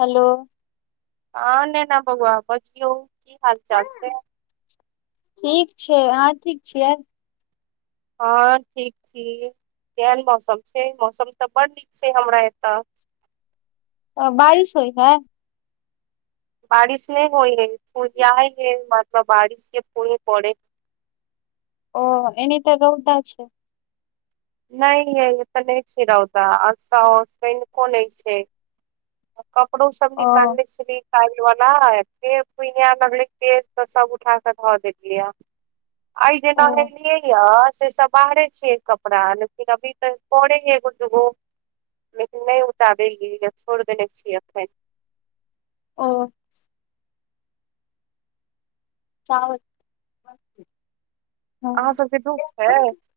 हलो हँ नेैना बउआ बजियौ की हाल चाल छै ठीक छै अहाँ ठीक छियै हँ ठीक छी केहन मौसम छै मौसम तऽ बड़ नीक छै हमरा एतऽ अ बारिश होइ है बारिश नै होइ हय जाइ ह मात बारिश के फुही पड़े ओ एनी तऽ रौदा छै नै यै एतऽ नै छै रौदा आसा तनिको नै छै कपड़ो सब ओ निकालने छली काइल बल्ला [unintelligible] सब उठा‌के ध‌ देलियै य आइ जे ओ नहेलियै यऽ से सब बहारे छियै क कपड़ा लेकिन अभी त पड़े है एगो दुगो लेकिन नै उतार लियैय छोइड़ देने छियै एखैन ओ चा अहाँ सबके धूप छै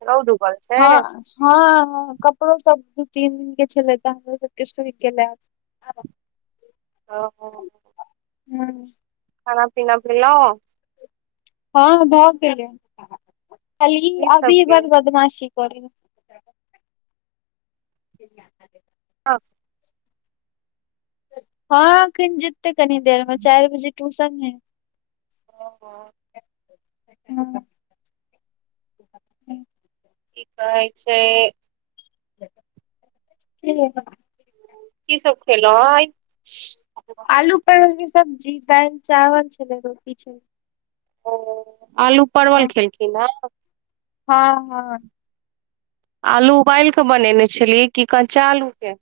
रौद उगल छै हॅं हँ कपड़ो सब दू तीन दिन के छेलय ने ऊ सबके सुइख गेलय आब [inaudible] हँ हा खाना पीना भेलौ हँ भऽ गेलै खाली की सब अभी बड़ केलौं बदमाशी करैय [inaudible] हँ हँ एखन जेतै कनी देर मे चाइर बजे टूसन ओ त [unintelligible] [inaudible] ई कहै छै [unintelligible] की सब खेलौ हऽ आय आलू परोर के सब्जी दाइल चावल छलै रोटी छलै ओ आलू परवल खेलखिन ह हँ हँ आलू उबैल कऽ बनेने छलियै की कच्चा आलू के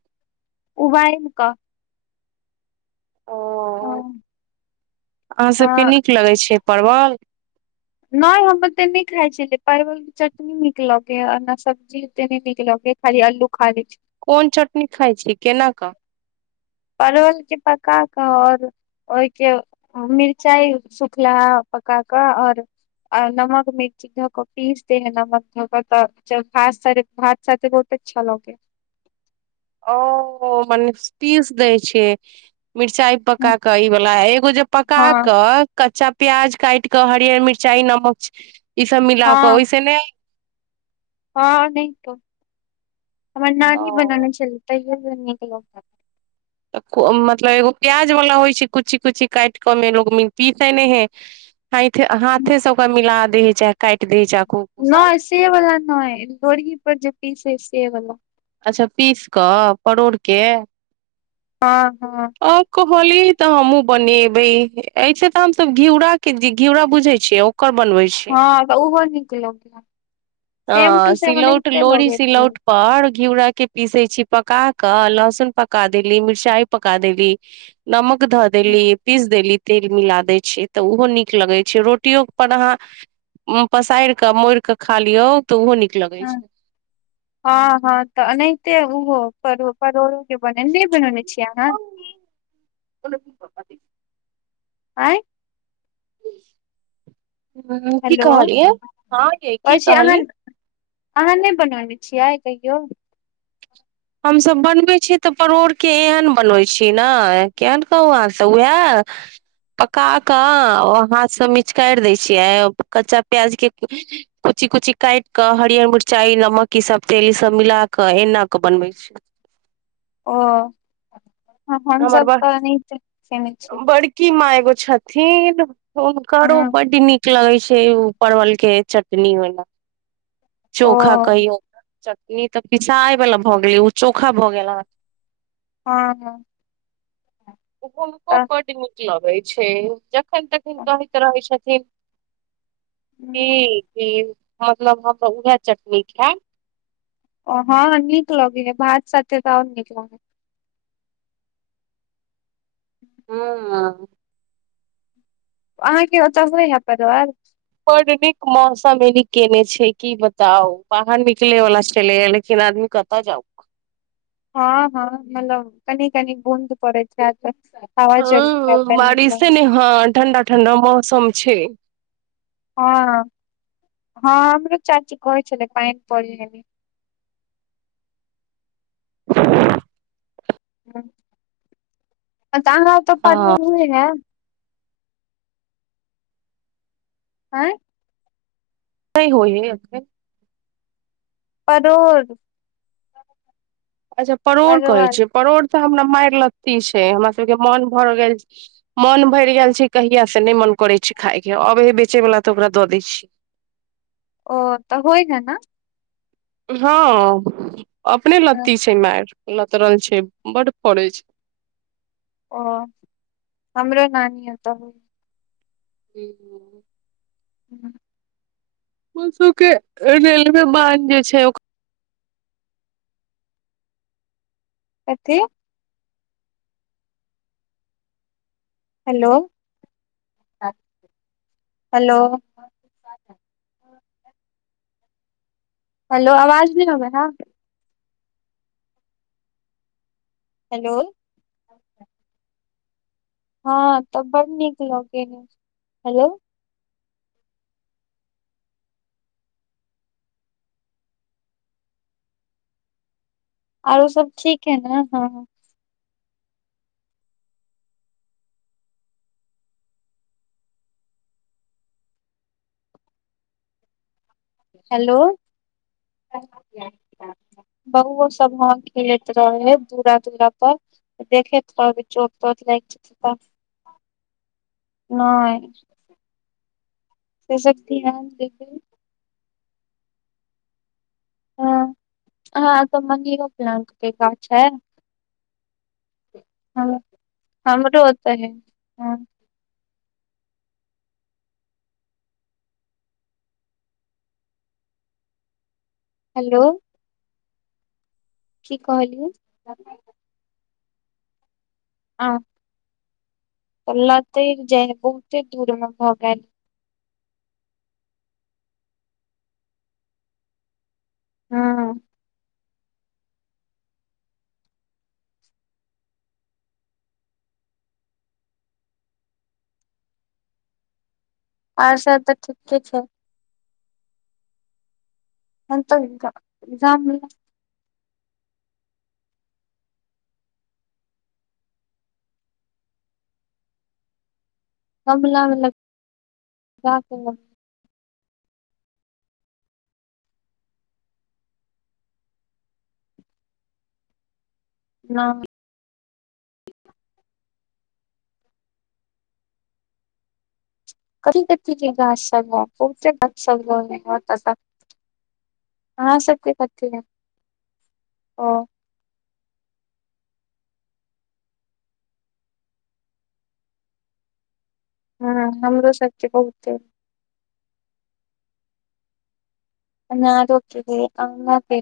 उबैल कऽ ओऽ हँ अहाँ सबके हँ नीक लगै छै परवल नैइ हम ओते नहि खाय छै परवल चटनी नीक लगे ह ने सब्जीे निक लगेय खाली अलू खा ले छी कोन चटनी खाइ छी केना कऽ परोर के पका कऽ ओर ओहिके मिरचाई सूखलाहा पका कऽ ओर और नमक मिर्च ध पीस दे है नमन धऽ त भ सा भात साे बहुत अच्छा लग ह ओ हो मने पीस दै छै मिरचाइ हँ पका क ई वला एगो जे पका हँ कऽ कच्चा प्याज कैट क हरियर मिरचाई नमक ई सब मिला क ओहिसे ने हँ नै तऽ हमर नानी बनाने छल [unintelligible] मतलब एगो प्याज वला होइ छै कुच्ची कुच्ची कैट कऽ [unintelligible] ह हाथे से ओकरा मिला दै हई चाहे कैट दै छ चाकु नै से वला नै लोरही पर जे पीसे से वला अच्छा पीस कऽ परोड़के ह हँ आ कहलिये तऽ हमहुॅं बनेबै एहिस तऽ हमस घिउराके घिउरा बुझै छियो ओकर बनबै छी हँ तऽ ओहो नीक लग हे अ सेम टु सेम सिलौट एनैहिते लोढ़ी लगैत हय सिलौट पर घिउरा के पीसे छी पकाकऽ लहसुन पका देली मिरचाई पका देली नमक धऽ देली पीस देली तेल मिला दै छियै तऽ ओहो नीक लगै छै रोटियोपर अहाँ पसैर कऽ मोड़ कऽ खा लियौ तऽ ओहो नीक लगै छै हँ हँ तऽ एनाहिते ओहो परो परोड़ो के बने नहि बनौने छीयै अहाँ [unintelligible] आँय ह की हेलो कहलिय है हँ यय कहै की छी अहाँ कहली अहाँ नै बनोने छियै कहियो हमसभ बनबै छीयै तऽ परोड़ के एहन बनबै छी ने केहन कहू अहाँ तऽ उएह पका कऽ हाथ से मिचकैर दै छियै कच्चा प्याज के कुची कुची कैट क हरियर मिरचाई नमक ई सब तेल ई सब मिला के एना के बनवे छ ओ हम हमर सभ तऽ एनैहिते खेने छियय की माँ एगो छथिन हुनकरो हँ बड नीक लगे छै ऊ परवल के चटनी [unintelligible] ओ चोखा कहिया चटनी तऽ पिसाय वाला भऽ गेलय ओ चोखा भऽ गेला अहाॅं हँ हँ हुनको तऽ बड नीक लगे छै जखन तखन कहैत रहे छथिन ठी - ठीक ठीक ह मतलब हम त उएह चटनी खायब ओ हँ नीक लगे है भात साथे तऽ आओर नीक लगे हँ अहाँके ओतअ [unintelligible] बड नीक मौसम एनी केने छै की बताउ बाहर निकलै वाल्ला चलेय लेकिन आदमी कतऽ जाउ हँ हँ मतलब कनि कनी बूंद पड़ैत हेएत हवा चलैत हैत हँ कनी बारिशे क ने हँ ठण्डा ठणडा मौसम छै हँ हँ हमरो चाची कहे छेलै पाइन पड़ [unintelligible] [inaudible] आहा ओतअ हँ [unintelligible] आँय नय होय [unintelligible] परोर अच्छा परोड़ कहै छियै परोड़ तऽ हमरा माइरलत्ती छै हमरा सबके मोन भर गेल मोन भैर गेल छै कहिया से नै मन करे छै खाय के अबे हे बेचे वाला तऽ ओकरा दऽ दै छी ओ तऽ होइ हे ने हँ अपने लत्ती छै माइर लतरल छै बड फड़े छै ओ हमरो नानी ओतअ [inaudible] [inaudible] [inaudible] के रेलवे बान्ध जे छै‌ ओक कथी हेलो हेलो हेलो आवाज नै अबै हँ हेलो हँ तऽ बड नीक लगे हेलो आरो सब ठीक है ने हँ हेलो [inaudible] बऊओ सब ह खेलैत रहे है दूरा तुरा पर देखेत रहबे चोट टोट लाग जैत त नै [unintelligible] अहँ ओतऽ मनीयो प्लांट के गाछ अय ह हमरो ओत है हँ हेलो की कहेलियै हॅं तऽ लटैक जाय है बहुते दूरमे भऽ गेएल हँ आर सब तऽ ठीके छै [unintelligible] [inaudible] न कथी कथि के गाछ सभ हे बहुते गाछ सभ [unintelligible] अहाँ सबके कथी हे ओ ह हमरो सबके बहुते अनारो हे आमो हे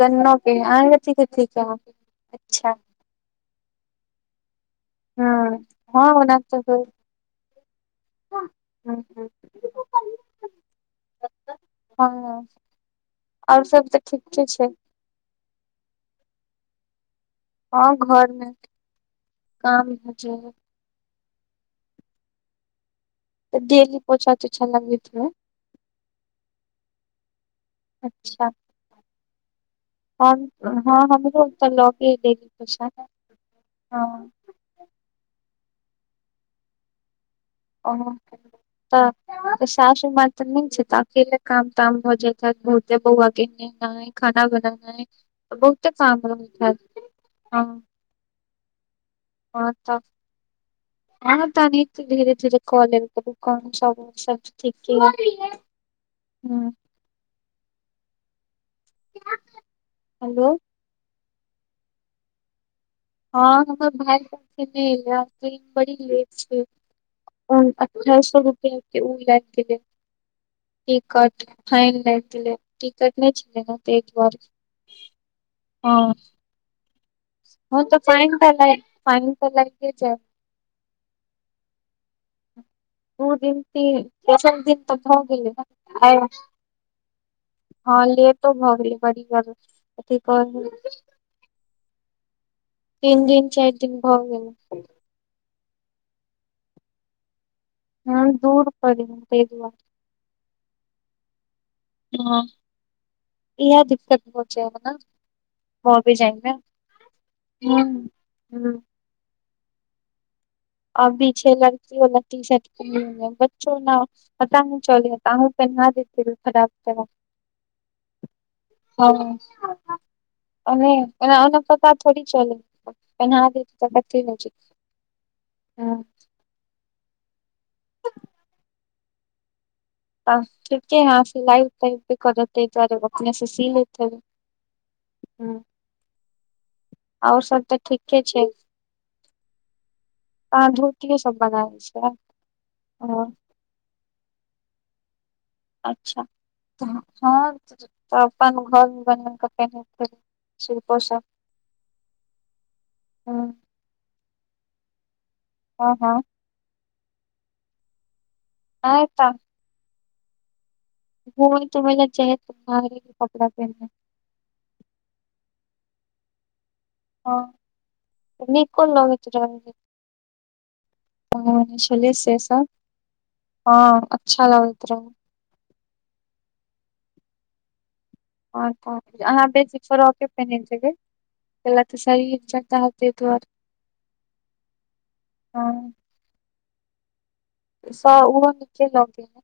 गन्नो हे आहा क कथि कथि हे अचछा ह हँ ओना त होय [unintelligible] हँ आओर सब तऽ ठीके छै हाँ घर मे काम भ जाय है तऽ डेली पोछा तोछा लगबैत हेबै अच्छा हँ हमरो त लगेलै पुछा हँ ओ तऽ तऽ सासू मा तऽ नै छैत अकेले काम ताम भ जाएत हेएत बहुते बौआ के नाय खाना बनेनाय नाय बहुते काम रहैत हएत हँ हँ तऽ हँ तऽ एनाहिते धीरे धीरे कॉलेल करू कोन सब ओ सब त ठीके हँ हेलो हँ हमर भाय [unintelligible] नै एल ट्रेन बड़ी लेट छै अठायस सए रुपआ के उ लैब के देत टिकट फाइन लाग गेलै टिकट नै छलै ने तै दोआरे हँ हँ तऽ फाइन तऽ ल फाइन तऽ लागे जाएत दू दिन ती तेसर दिन तऽ भ गेलै न आई हँ लेटो भऽ गेल बरि [unintelligible] रहल अथि कह तीन दिन चारि दिन भ गेलै हूँ दूर पड़ै या तैदुआरे हँ इएह दिक्कत पहुँच [unintelligible] जाइमे हँ हँ अ बी छै लड़की बला तीसट बच्चो न पता नै चलै या त अहूँ पहिना देतियै फटाफट हँ ओन पकारथोड़ चल तऽ की न [unintelligible] हँ त ठीके हं सिलाइ [unintelligible] तैहि दुआरे अपने से सी लेत हेबै हूँ आओर सब तऽ ठीके छै त अहाँ धोतीे सब बनाबै छियै अच्छा हँ तऽ अपन घर बनने सरपो सब [unintelligible] हँ हँ हँ नै ता ओ त ल जहार कपड़ा पेरने [unintelligible] हँ नीको लगैत रहै है छलै से सब हँ अच्छा लगैत रहै अहाँ बेसी फ्रॉके पेनैत हेबै ओईला तऽ सरिर चका [unintelligible] हँ स उ हो नीके लगै है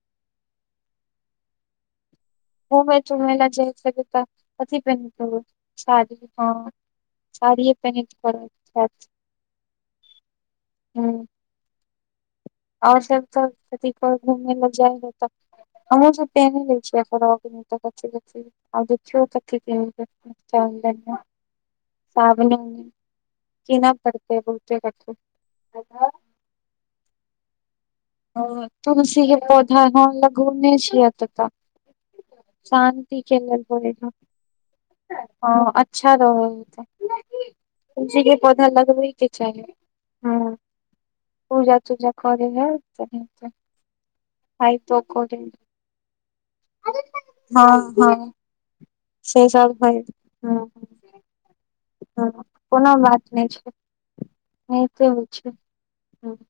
घुमै तुमै ला जाइ हेबैत कथि पेनैत हेबै साड़ी साड़ीए पेनह के परत हूँ आओर सब त कथिकहै घूमै ला जाइ है तऽ हमर जे पेन लै [unintelligible] आ चो क सााबने [unintelligible] कीन पड़तै बहुते कथु हँ तुलसी के पौधा हँ लगौने छियै यतता शान्ति के लेल [unintelligible] हँ अच्छा रहत कुलसी के पौधा लगबैके चाही हँ पुजा तूजा करै है आइत ओ कोल [unintelligible] हँ हँ से सब हइ हँ हँ कोनो बात नै छै होइते छै हँ